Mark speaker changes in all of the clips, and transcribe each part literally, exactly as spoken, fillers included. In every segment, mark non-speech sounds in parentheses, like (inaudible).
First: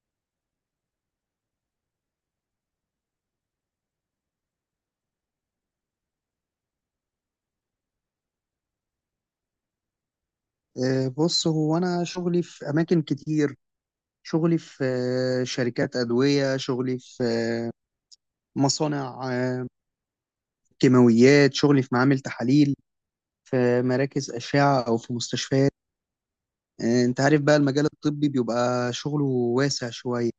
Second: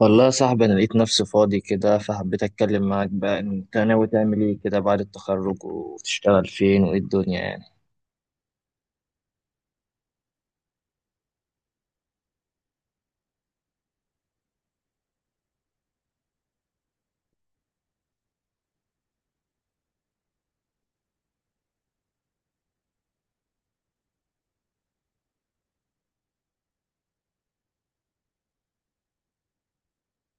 Speaker 1: والله يا صاحبي، أنا لقيت نفسي فاضي كده فحبيت أتكلم معاك. بقى أنت ناوي تعمل إيه كده بعد التخرج وتشتغل فين وإيه الدنيا يعني؟
Speaker 2: آه، بص، هو أنا شغلي في أماكن كتير. شغلي في آه، شركات أدوية. شغلي في آه، مصانع آه، كيماويات. شغلي في معامل تحاليل، في مراكز أشعة أو في مستشفيات. آه، أنت عارف بقى المجال الطبي بيبقى شغله واسع شوية.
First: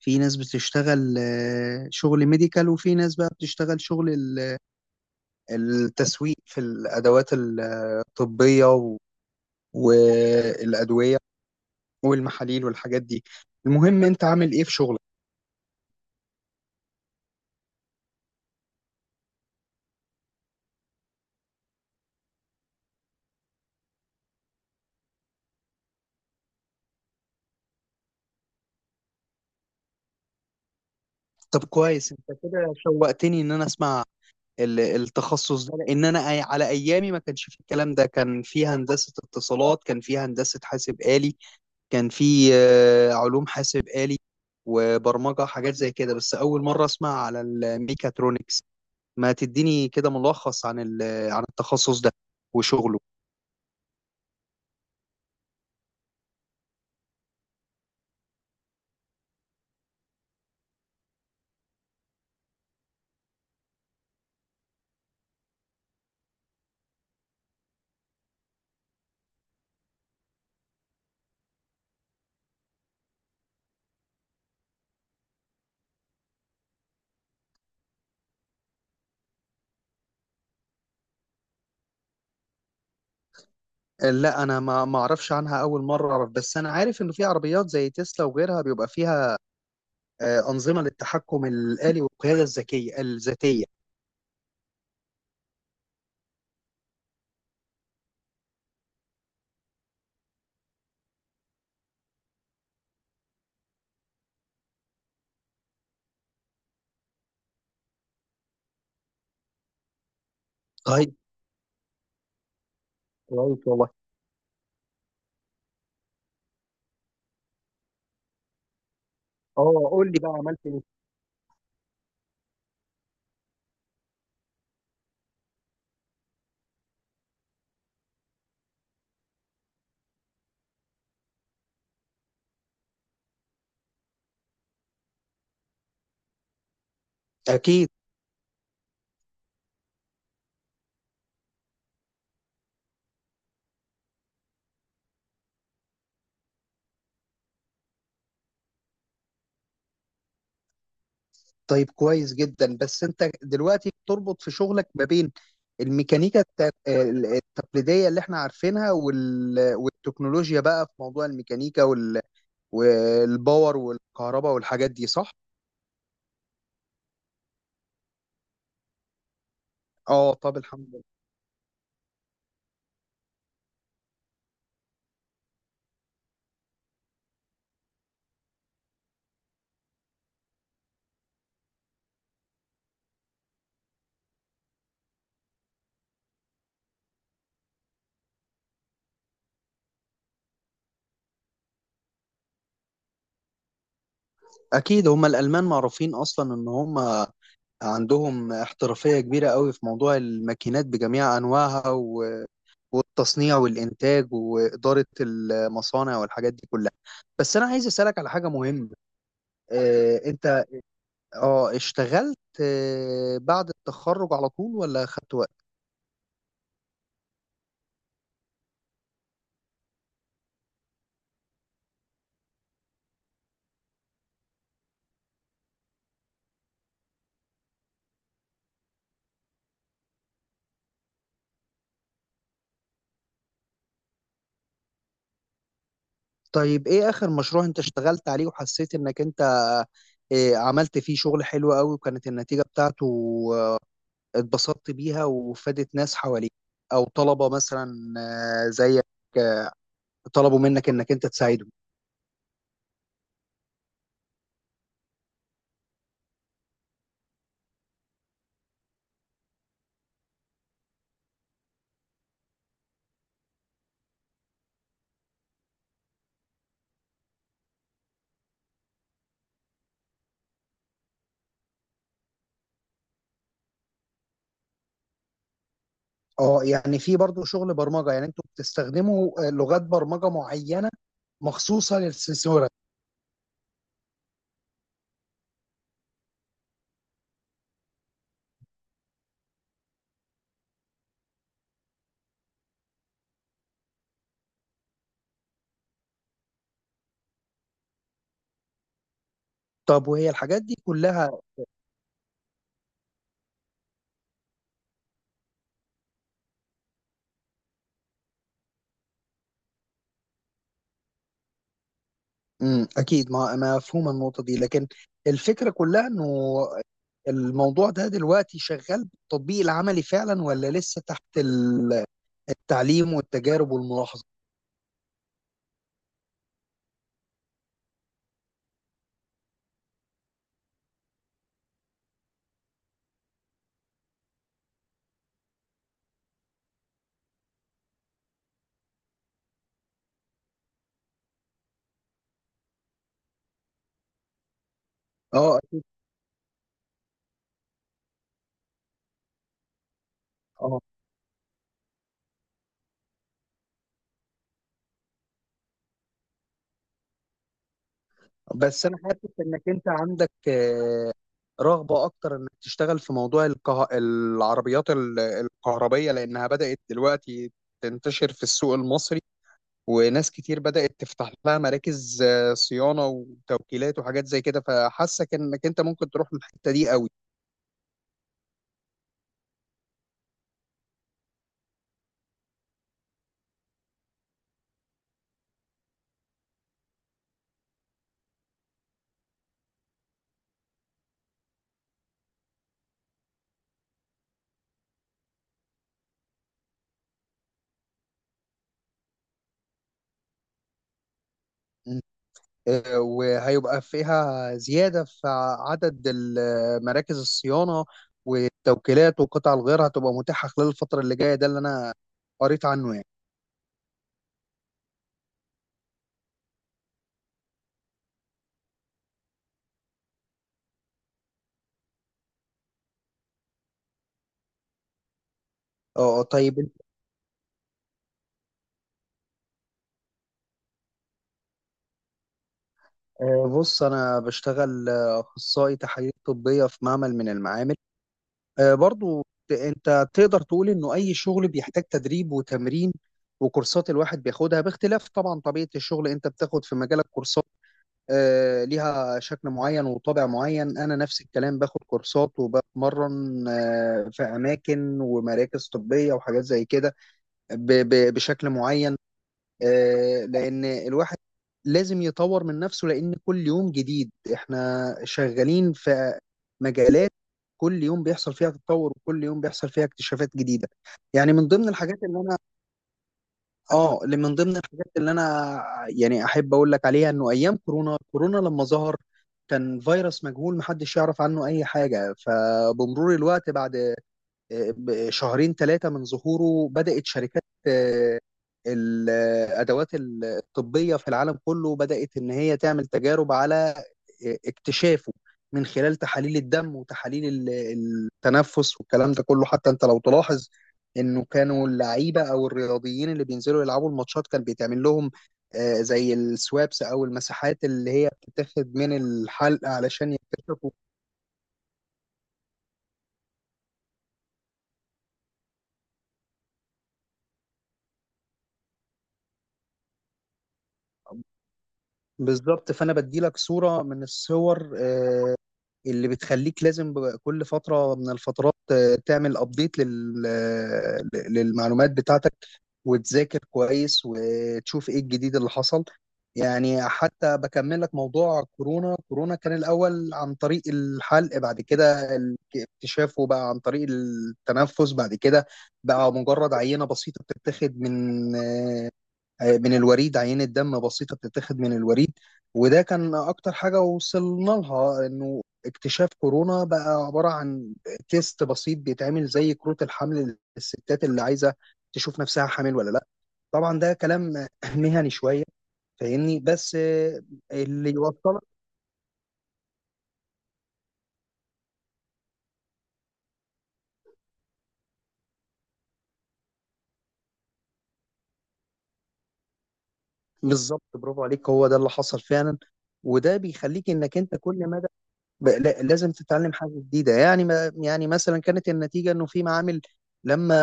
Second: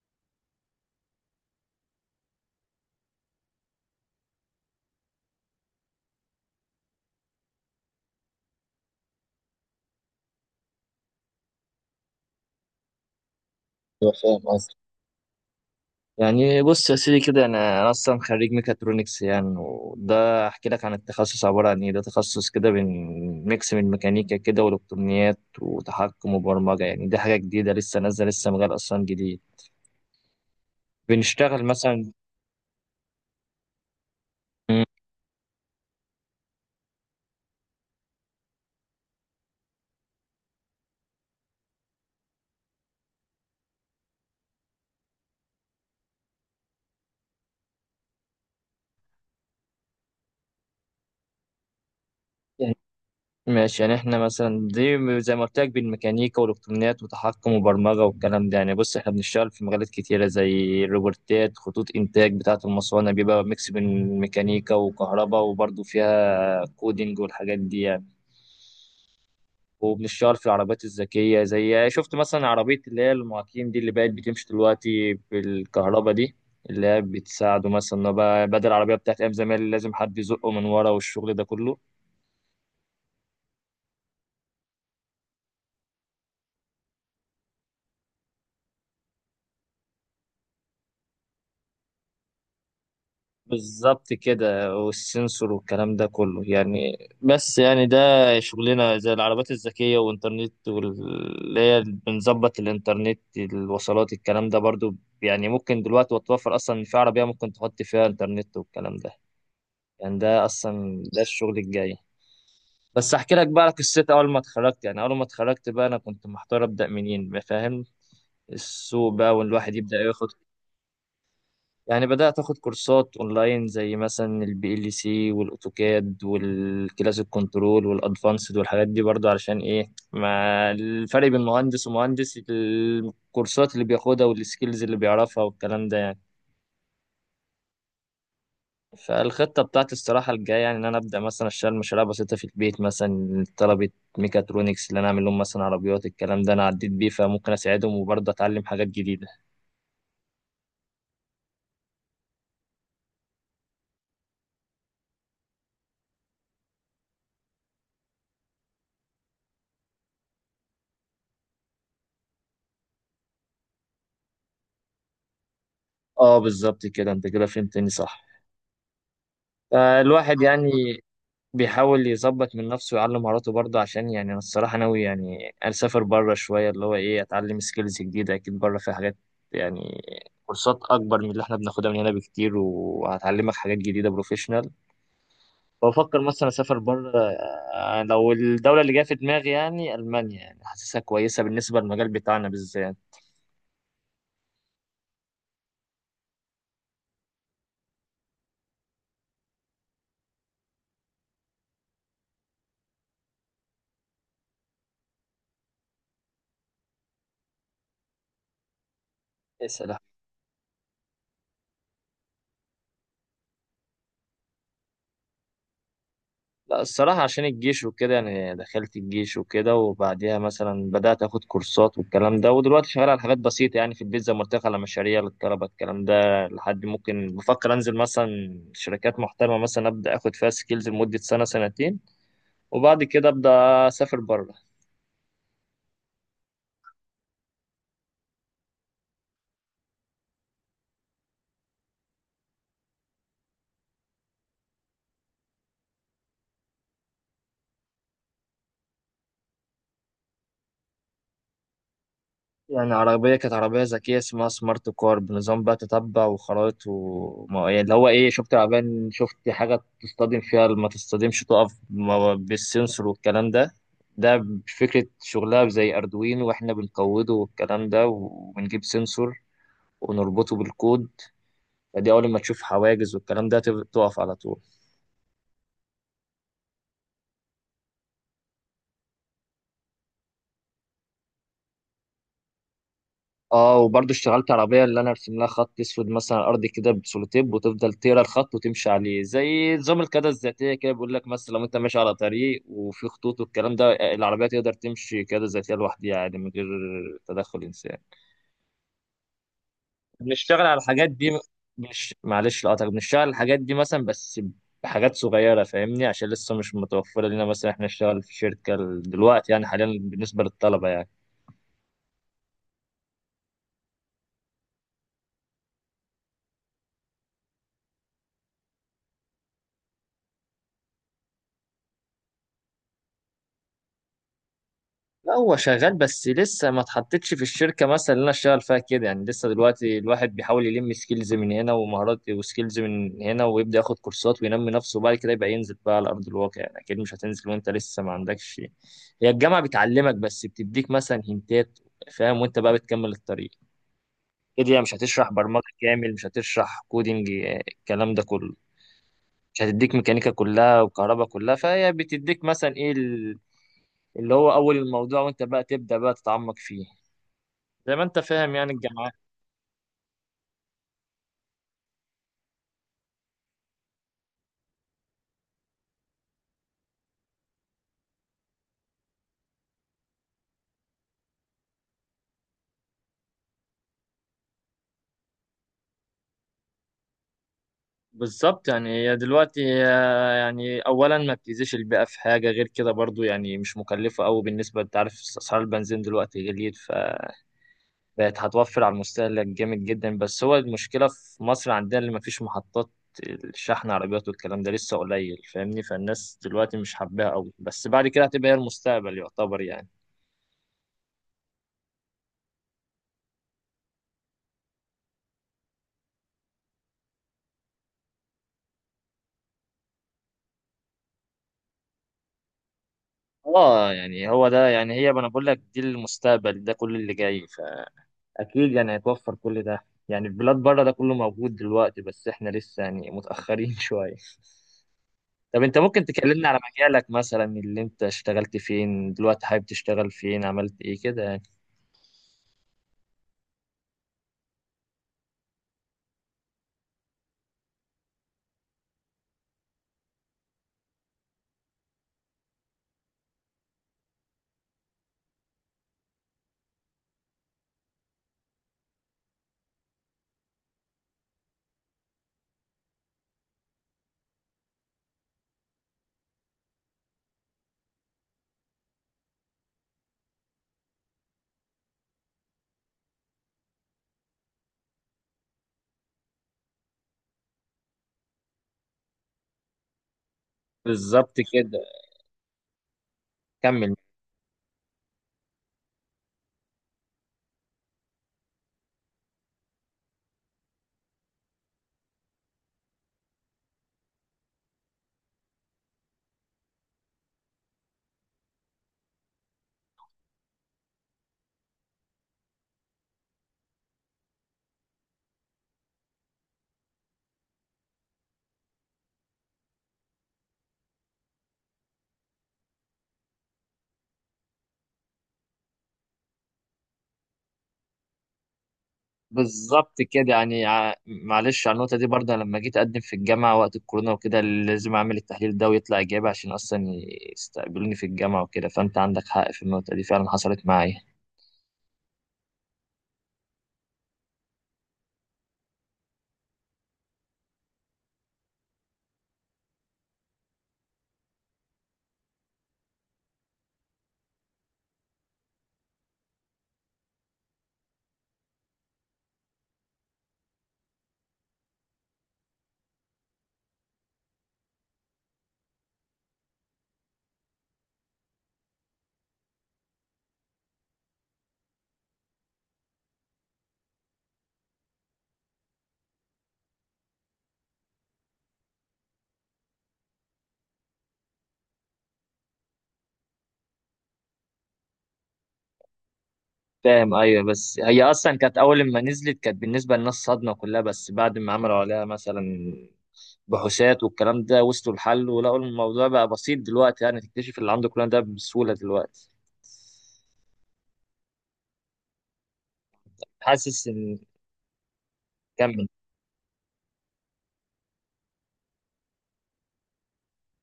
Speaker 2: في ناس بتشتغل آه، شغل ميديكال، وفي ناس بقى بتشتغل شغل ال- التسويق في الأدوات الطبية و- والأدوية والمحاليل والحاجات دي. المهم
Speaker 1: أيوة
Speaker 2: أنت
Speaker 1: فاهم
Speaker 2: عامل إيه في
Speaker 1: قصدي.
Speaker 2: شغلك؟
Speaker 1: يعني بص يا سيدي كده، أنا أنا أصلا خريج ميكاترونكس يعني، وده أحكي لك عن التخصص عبارة عن إيه. ده تخصص كده بين ميكس من ميكانيكا كده وإلكترونيات وتحكم وبرمجة. يعني دي حاجة جديدة لسه نازلة، لسه مجال أصلا جديد. بنشتغل
Speaker 2: طب
Speaker 1: مثلا
Speaker 2: كويس، انت كده شوقتني ان انا اسمع ال- التخصص ده، لان انا أي- على ايامي ما كانش في الكلام ده. كان في هندسة اتصالات، كان في هندسة حاسب آلي، كان في آه، علوم حاسب آلي وبرمجة، حاجات زي كده. بس اول مرة اسمع على الميكاترونكس. ما تديني كده ملخص عن ال- عن التخصص ده وشغله.
Speaker 1: ماشي. يعني احنا مثلا دي م- زي ما قلت لك بالميكانيكا والالكترونيات وتحكم وبرمجه والكلام ده. يعني بص، احنا بنشتغل في مجالات كتيره زي الروبوتات، خطوط انتاج بتاعه المصانع، بيبقى ميكس بين ميكانيكا وكهرباء وبرضه فيها كودينج والحاجات دي يعني. وبنشتغل في العربيات الذكيه، زي شفت مثلا عربيه اللي هي المعاكين دي اللي بقت بتمشي دلوقتي بالكهرباء دي، اللي هي بتساعده مثلا إن هو بقى بدل العربيه بتاعت ايام زمان اللي لازم حد يزقه من ورا والشغل ده كله.
Speaker 2: آه، لا انا ما ما اعرفش عنها، اول مرة اعرف. بس انا عارف انه في عربيات زي تسلا وغيرها بيبقى فيها آه، انظمة للتحكم الآلي والقيادة الذكية الذاتية.
Speaker 1: بالظبط كده، والسنسور والكلام ده كله يعني. بس يعني ده شغلنا، زي العربات الذكية والإنترنت، واللي هي بنظبط الإنترنت الوصلات الكلام ده برضو. يعني ممكن دلوقتي وتوفر أصلا إن في عربية ممكن تحط فيها إنترنت والكلام ده. يعني ده أصلا
Speaker 2: طيب،
Speaker 1: ده الشغل الجاي. بس أحكي لك بقى
Speaker 2: كويس
Speaker 1: على
Speaker 2: والله.
Speaker 1: قصتي. أول ما اتخرجت، يعني أول ما اتخرجت بقى، أنا كنت محتار أبدأ منين فاهم. السوق بقى والواحد
Speaker 2: اه،
Speaker 1: يبدأ
Speaker 2: قول لي
Speaker 1: ياخد.
Speaker 2: بقى، عملت ايه؟
Speaker 1: يعني بدأت أخد كورسات أونلاين زي مثلا البي ال سي والأوتوكاد والكلاسيك كنترول والأدفانسد والحاجات دي، برضو علشان إيه، ما الفرق بين مهندس ومهندس الكورسات اللي بياخدها والسكيلز اللي بيعرفها والكلام ده يعني.
Speaker 2: اكيد.
Speaker 1: فالخطة بتاعتي الصراحة الجاية يعني إن أنا أبدأ مثلا أشتغل مشاريع بسيطة في البيت، مثلا طلبة ميكاترونكس اللي أنا أعمل لهم مثلا عربيات الكلام ده أنا عديت بيه فممكن أساعدهم وبرضه أتعلم حاجات جديدة.
Speaker 2: طيب كويس جدا. بس انت دلوقتي بتربط في شغلك ما بين الميكانيكا الت- ال- التقليديه اللي احنا عارفينها، وال... والتكنولوجيا، بقى في موضوع الميكانيكا وال... والباور والكهرباء والحاجات دي، صح؟
Speaker 1: أه بالظبط كده، أنت كده فهمتني صح.
Speaker 2: اه،
Speaker 1: فالواحد
Speaker 2: طب
Speaker 1: يعني
Speaker 2: الحمد لله.
Speaker 1: بيحاول يظبط من نفسه ويعلم مهاراته برضه. عشان يعني انا الصراحه ناوي يعني اسافر بره شويه، اللي هو ايه، اتعلم سكيلز جديده. اكيد بره في حاجات يعني، كورسات اكبر من اللي احنا بناخدها من هنا بكتير، وهتعلمك حاجات جديده بروفيشنال. بفكر مثلا اسافر بره. آه، لو الدوله اللي جايه في دماغي يعني المانيا، يعني حاسسها كويسه بالنسبه للمجال بتاعنا بالذات.
Speaker 2: اكيد، هم الالمان معروفين اصلا ان هم عندهم احترافية كبيرة قوي في موضوع الماكينات بجميع أنواعها و- والتصنيع والإنتاج وإدارة المصانع والحاجات دي كلها. بس أنا عايز أسألك على حاجة مهمة.
Speaker 1: اسال.
Speaker 2: آه، أنت أه اشتغلت آه، بعد التخرج على طول ولا خدت وقت؟
Speaker 1: لا الصراحة عشان الجيش وكده، يعني دخلت الجيش وكده وبعديها مثلا بدأت أخد كورسات والكلام ده، ودلوقتي شغال على حاجات بسيطة يعني في البيت زي ما قلت لك على مشاريع للطلبة الكلام ده، لحد ممكن بفكر أنزل مثلا شركات محترمة، مثلا أبدأ أخد فيها سكيلز لمدة سنة سنتين، وبعد كده أبدأ أسافر بره.
Speaker 2: طيب إيه آخر مشروع أنت اشتغلت عليه وحسيت إنك أنت آه، عملت فيه شغل حلو قوي، وكانت النتيجة بتاعته آه، اتبسطت بيها وفادت ناس حواليك، أو طلبة مثلا آه، زيك طلبوا منك انك انت تساعدهم.
Speaker 1: يعني عربية كانت عربية ذكية اسمها سمارت كار بنظام بقى تتبع وخرائط و ما- يعني اللي هو ايه، شفت العربية إن شفت حاجة تصطدم فيها ما تصطدمش، تقف ما- بالسنسور والكلام ده. ده فكرة شغلها زي أردوينو واحنا بنقوده والكلام ده، وبنجيب سنسور ونربطه بالكود. فدي أول ما تشوف حواجز والكلام ده تب- تقف على طول.
Speaker 2: اه يعني في برضو شغل برمجه؟ يعني انتوا بتستخدموا آه، لغات برمجه معينه مخصوصه للسنسوره؟
Speaker 1: اه وبرضه اشتغلت عربية اللي انا ارسم لها خط اسود مثلا على الارض كده بسولوتيب، وتفضل تقرا الخط وتمشي عليه. زي نظام القيادة الذاتية كده، بيقول لك مثلا لو انت ماشي على طريق وفي خطوط والكلام ده، العربية تقدر تمشي قيادة ذاتية لوحدها يعني من غير تدخل انسان.
Speaker 2: طب وهي
Speaker 1: بنشتغل
Speaker 2: الحاجات دي
Speaker 1: على الحاجات
Speaker 2: كلها؟
Speaker 1: دي. مش معلش لقطك، بنشتغل على الحاجات دي مثلا، بس بحاجات صغيرة فاهمني عشان لسه مش متوفرة لنا مثلا احنا نشتغل في شركة دلوقتي، يعني حاليا بالنسبة للطلبة يعني.
Speaker 2: امم، اكيد ما مفهومه النقطه دي. لكن الفكره كلها انه الموضوع ده دلوقتي شغال بالتطبيق العملي فعلا، ولا لسه تحت ال- التعليم والتجارب والملاحظه؟
Speaker 1: لا هو شغال، بس لسه ما اتحطتش في الشركه مثلا اللي انا اشتغل فيها كده يعني. لسه دلوقتي الواحد بيحاول يلم سكيلز من هنا ومهارات وسكيلز من هنا، ويبدا ياخد كورسات وينمي نفسه، وبعد كده يبقى ينزل بقى على ارض الواقع. يعني اكيد مش هتنزل وانت لسه ما عندكش. هي الجامعه بتعلمك، بس بتديك مثلا هنتات فاهم، وانت بقى بتكمل الطريق كده. هي مش هتشرح
Speaker 2: اه.
Speaker 1: برمجه كامل، مش هتشرح كودينج آه، الكلام ده كله، مش هتديك ميكانيكا
Speaker 2: اه
Speaker 1: كلها وكهرباء كلها. فهي بتديك مثلا ايه ال- اللي هو اول الموضوع، وانت بقى تبدا بقى تتعمق فيه. زي ما انت فاهم يعني
Speaker 2: بس انا
Speaker 1: الجامعات.
Speaker 2: حاسس انك انت عندك آه، رغبه اكتر انك تشتغل في موضوع الكه... العربيات ال- الكهربيه، لانها بدات دلوقتي تنتشر في السوق المصري، وناس كتير بدات تفتح لها مراكز آه، صيانه وتوكيلات وحاجات زي كده. فحاسك انك انت ممكن تروح للحته دي قوي.
Speaker 1: بالظبط. يعني هي دلوقتي آه، يعني اولا ما بتأذيش البيئه في حاجه غير كده، برضو يعني مش مكلفه قوي. بالنسبه انت عارف اسعار البنزين دلوقتي غليت، فبقت هتوفر على المستهلك جامد جدا. بس هو المشكله في مصر عندنا اللي ما فيش محطات الشحن، عربيات والكلام ده لسه قليل فاهمني. فالناس دلوقتي مش حباها قوي، بس بعد كده هتبقى هي المستقبل يعتبر يعني.
Speaker 2: آه، وهيبقى فيها زياده في عدد ال- مراكز الصيانه والتوكيلات، والقطع الغيار هتبقى متاحه خلال الفتره اللي جايه. ده اللي انا قريت عنه يعني.
Speaker 1: اه يعني هو ده، يعني هي ما انا بقول لك دي المستقبل، ده كل اللي جاي اكيد يعني. هيتوفر كل ده يعني، البلاد بره ده كله موجود دلوقتي، بس احنا لسه يعني متأخرين (laughs) شوية. طب انت ممكن
Speaker 2: اه آه،
Speaker 1: تكلمنا على
Speaker 2: طيب انت-
Speaker 1: مجالك مثلا، اللي انت اشتغلت فين، دلوقتي حابب تشتغل فين، عملت ايه كده يعني؟
Speaker 2: آه، بص انا بشتغل آه، اخصائي تحاليل طبيه في معمل من المعامل. آه، برضو ت- انت تقدر تقول انه اي شغل بيحتاج تدريب وتمرين وكورسات الواحد بياخدها، باختلاف طبعا طبيعه الشغل. انت بتاخد في مجالك كورسات آه، ليها شكل معين وطابع معين، انا نفس الكلام، باخد كورسات وبتمرن آه، في اماكن ومراكز طبيه وحاجات زي كده ب- ب- بشكل معين. آه، لان الواحد لازم يطور من نفسه، لان كل يوم جديد، احنا شغالين في مجالات كل يوم بيحصل فيها تطور وكل يوم بيحصل فيها اكتشافات جديدة.
Speaker 1: بالظبط
Speaker 2: يعني من ضمن
Speaker 1: كده.
Speaker 2: الحاجات اللي انا...
Speaker 1: كمل.
Speaker 2: اه، اللي من ضمن الحاجات اللي انا يعني احب اقول لك عليها، انه ايام كورونا، كورونا لما ظهر كان فيروس مجهول محدش يعرف عنه اي حاجة. فبمرور الوقت، بعد ب- شهرين ثلاثة من ظهوره، بدأت شركات آه، الأدوات الطبية في العالم كله بدأت إن هي تعمل تجارب على آه، اكتشافه من خلال تحاليل الدم وتحاليل ال- التنفس والكلام ده كله. حتى أنت لو تلاحظ إنه كانوا اللعيبة أو الرياضيين اللي بينزلوا يلعبوا الماتشات كان بيتعمل لهم آه، زي السوابس أو المساحات اللي هي بتتاخد من الحلق
Speaker 1: بالظبط
Speaker 2: علشان
Speaker 1: كده. يعني
Speaker 2: يكتشفوا.
Speaker 1: ع- معلش على النقطة دي برضه، لما جيت أقدم في الجامعة وقت الكورونا وكده لازم أعمل التحليل ده ويطلع إيجابي عشان أصلا يستقبلوني في الجامعة وكده. فأنت عندك حق في النقطة دي فعلا، حصلت معايا.
Speaker 2: بالظبط. فانا بدي لك صوره من الصور آه، اللي بتخليك لازم ب- كل فترة من الفترات آه، تعمل ابديت للمعلومات بتاعتك وتذاكر كويس وتشوف ايه الجديد اللي حصل. يعني حتى بكمل لك موضوع كورونا، كورونا كان الأول عن طريق الحلق. بعد كده ال- اكتشافه بقى عن طريق التنفس. بعد كده بقى مجرد عينة بسيطة بتتاخد من آه، من الوريد، عينة دم بسيطة بتتاخد من الوريد. وده كان أكتر حاجة وصلنا لها، إنه اكتشاف كورونا بقى عبارة عن تيست بسيط بيتعمل زي كروت الحمل للستات اللي عايزة تشوف نفسها حامل ولا لأ. طبعا ده كلام (laughs) مهني شوية فاهمني. بس
Speaker 1: فاهم،
Speaker 2: آه،
Speaker 1: ايوه. بس
Speaker 2: اللي
Speaker 1: هي اصلا
Speaker 2: يوصلك...
Speaker 1: كانت اول ما نزلت كانت بالنسبه للناس صدمه كلها، بس بعد ما عملوا عليها مثلا بحوثات والكلام ده، وصلوا لحل ولقوا الموضوع بقى بسيط دلوقتي. يعني تكتشف اللي عنده كل ده بسهوله دلوقتي.
Speaker 2: بالظبط، برافو عليك، هو ده اللي حصل فعلا. وده
Speaker 1: حاسس
Speaker 2: بيخليك إنك
Speaker 1: ان.
Speaker 2: أنت كل ما... ب- لا-
Speaker 1: كمل.
Speaker 2: لازم تتعلم حاجة جديدة. يعني ما يعني مثلا كانت النتيجة انه في معامل لما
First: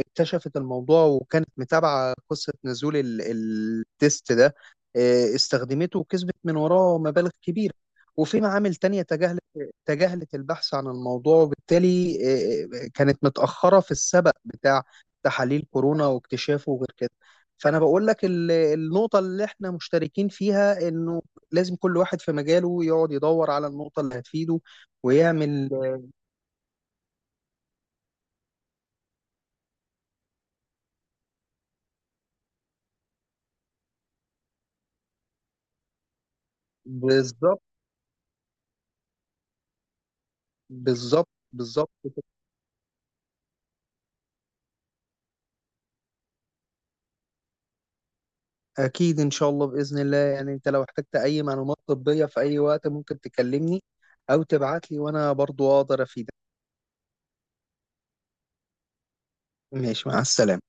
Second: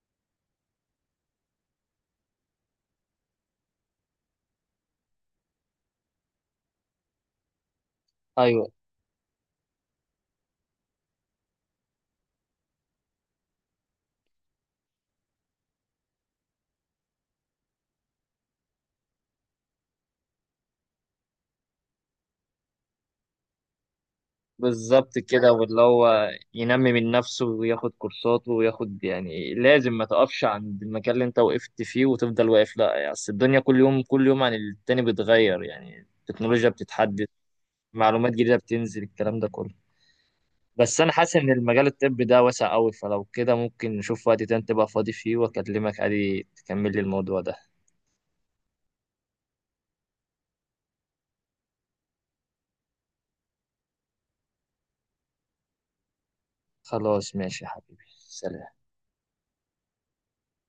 Speaker 2: اكتشفت الموضوع وكانت متابعة قصة نزول ال- التيست ده آه، استخدمته وكسبت من وراه مبالغ كبيرة، وفي
Speaker 1: ايوه
Speaker 2: معامل تانية تجاهلت تجاهلت البحث عن الموضوع، وبالتالي آه، آه، كانت متأخرة في السبق بتاع تحاليل كورونا واكتشافه وغير كده. فأنا بقول لك ال- النقطة اللي احنا مشتركين فيها، انه لازم كل واحد في مجاله يقعد يدور على النقطة اللي هتفيده
Speaker 1: بالظبط كده،
Speaker 2: ويعمل...
Speaker 1: واللي هو ينمي من نفسه وياخد كورساته وياخد. يعني لازم ما تقفش عند المكان اللي انت وقفت فيه وتفضل واقف، لا. يعني اصل الدنيا كل يوم كل يوم عن التاني بتغير. يعني التكنولوجيا بتتحدث،
Speaker 2: بالظبط.
Speaker 1: معلومات جديدة بتنزل، الكلام ده كله. بس انا
Speaker 2: بالظبط،
Speaker 1: حاسس ان المجال
Speaker 2: بالظبط كده.
Speaker 1: الطبي ده واسع قوي، فلو كده ممكن نشوف وقت تاني تبقى فاضي فيه واكلمك عادي تكمل لي الموضوع ده.
Speaker 2: أكيد إن شاء الله، بإذن الله يعني. أنت لو احتجت أي معلومات طبية في أي وقت ممكن تكلمني أو تبعت لي، وأنا برضو أقدر أفيدك.
Speaker 1: خلاص ماشي يا حبيبي، سلام.
Speaker 2: ماشي، مع السلامة.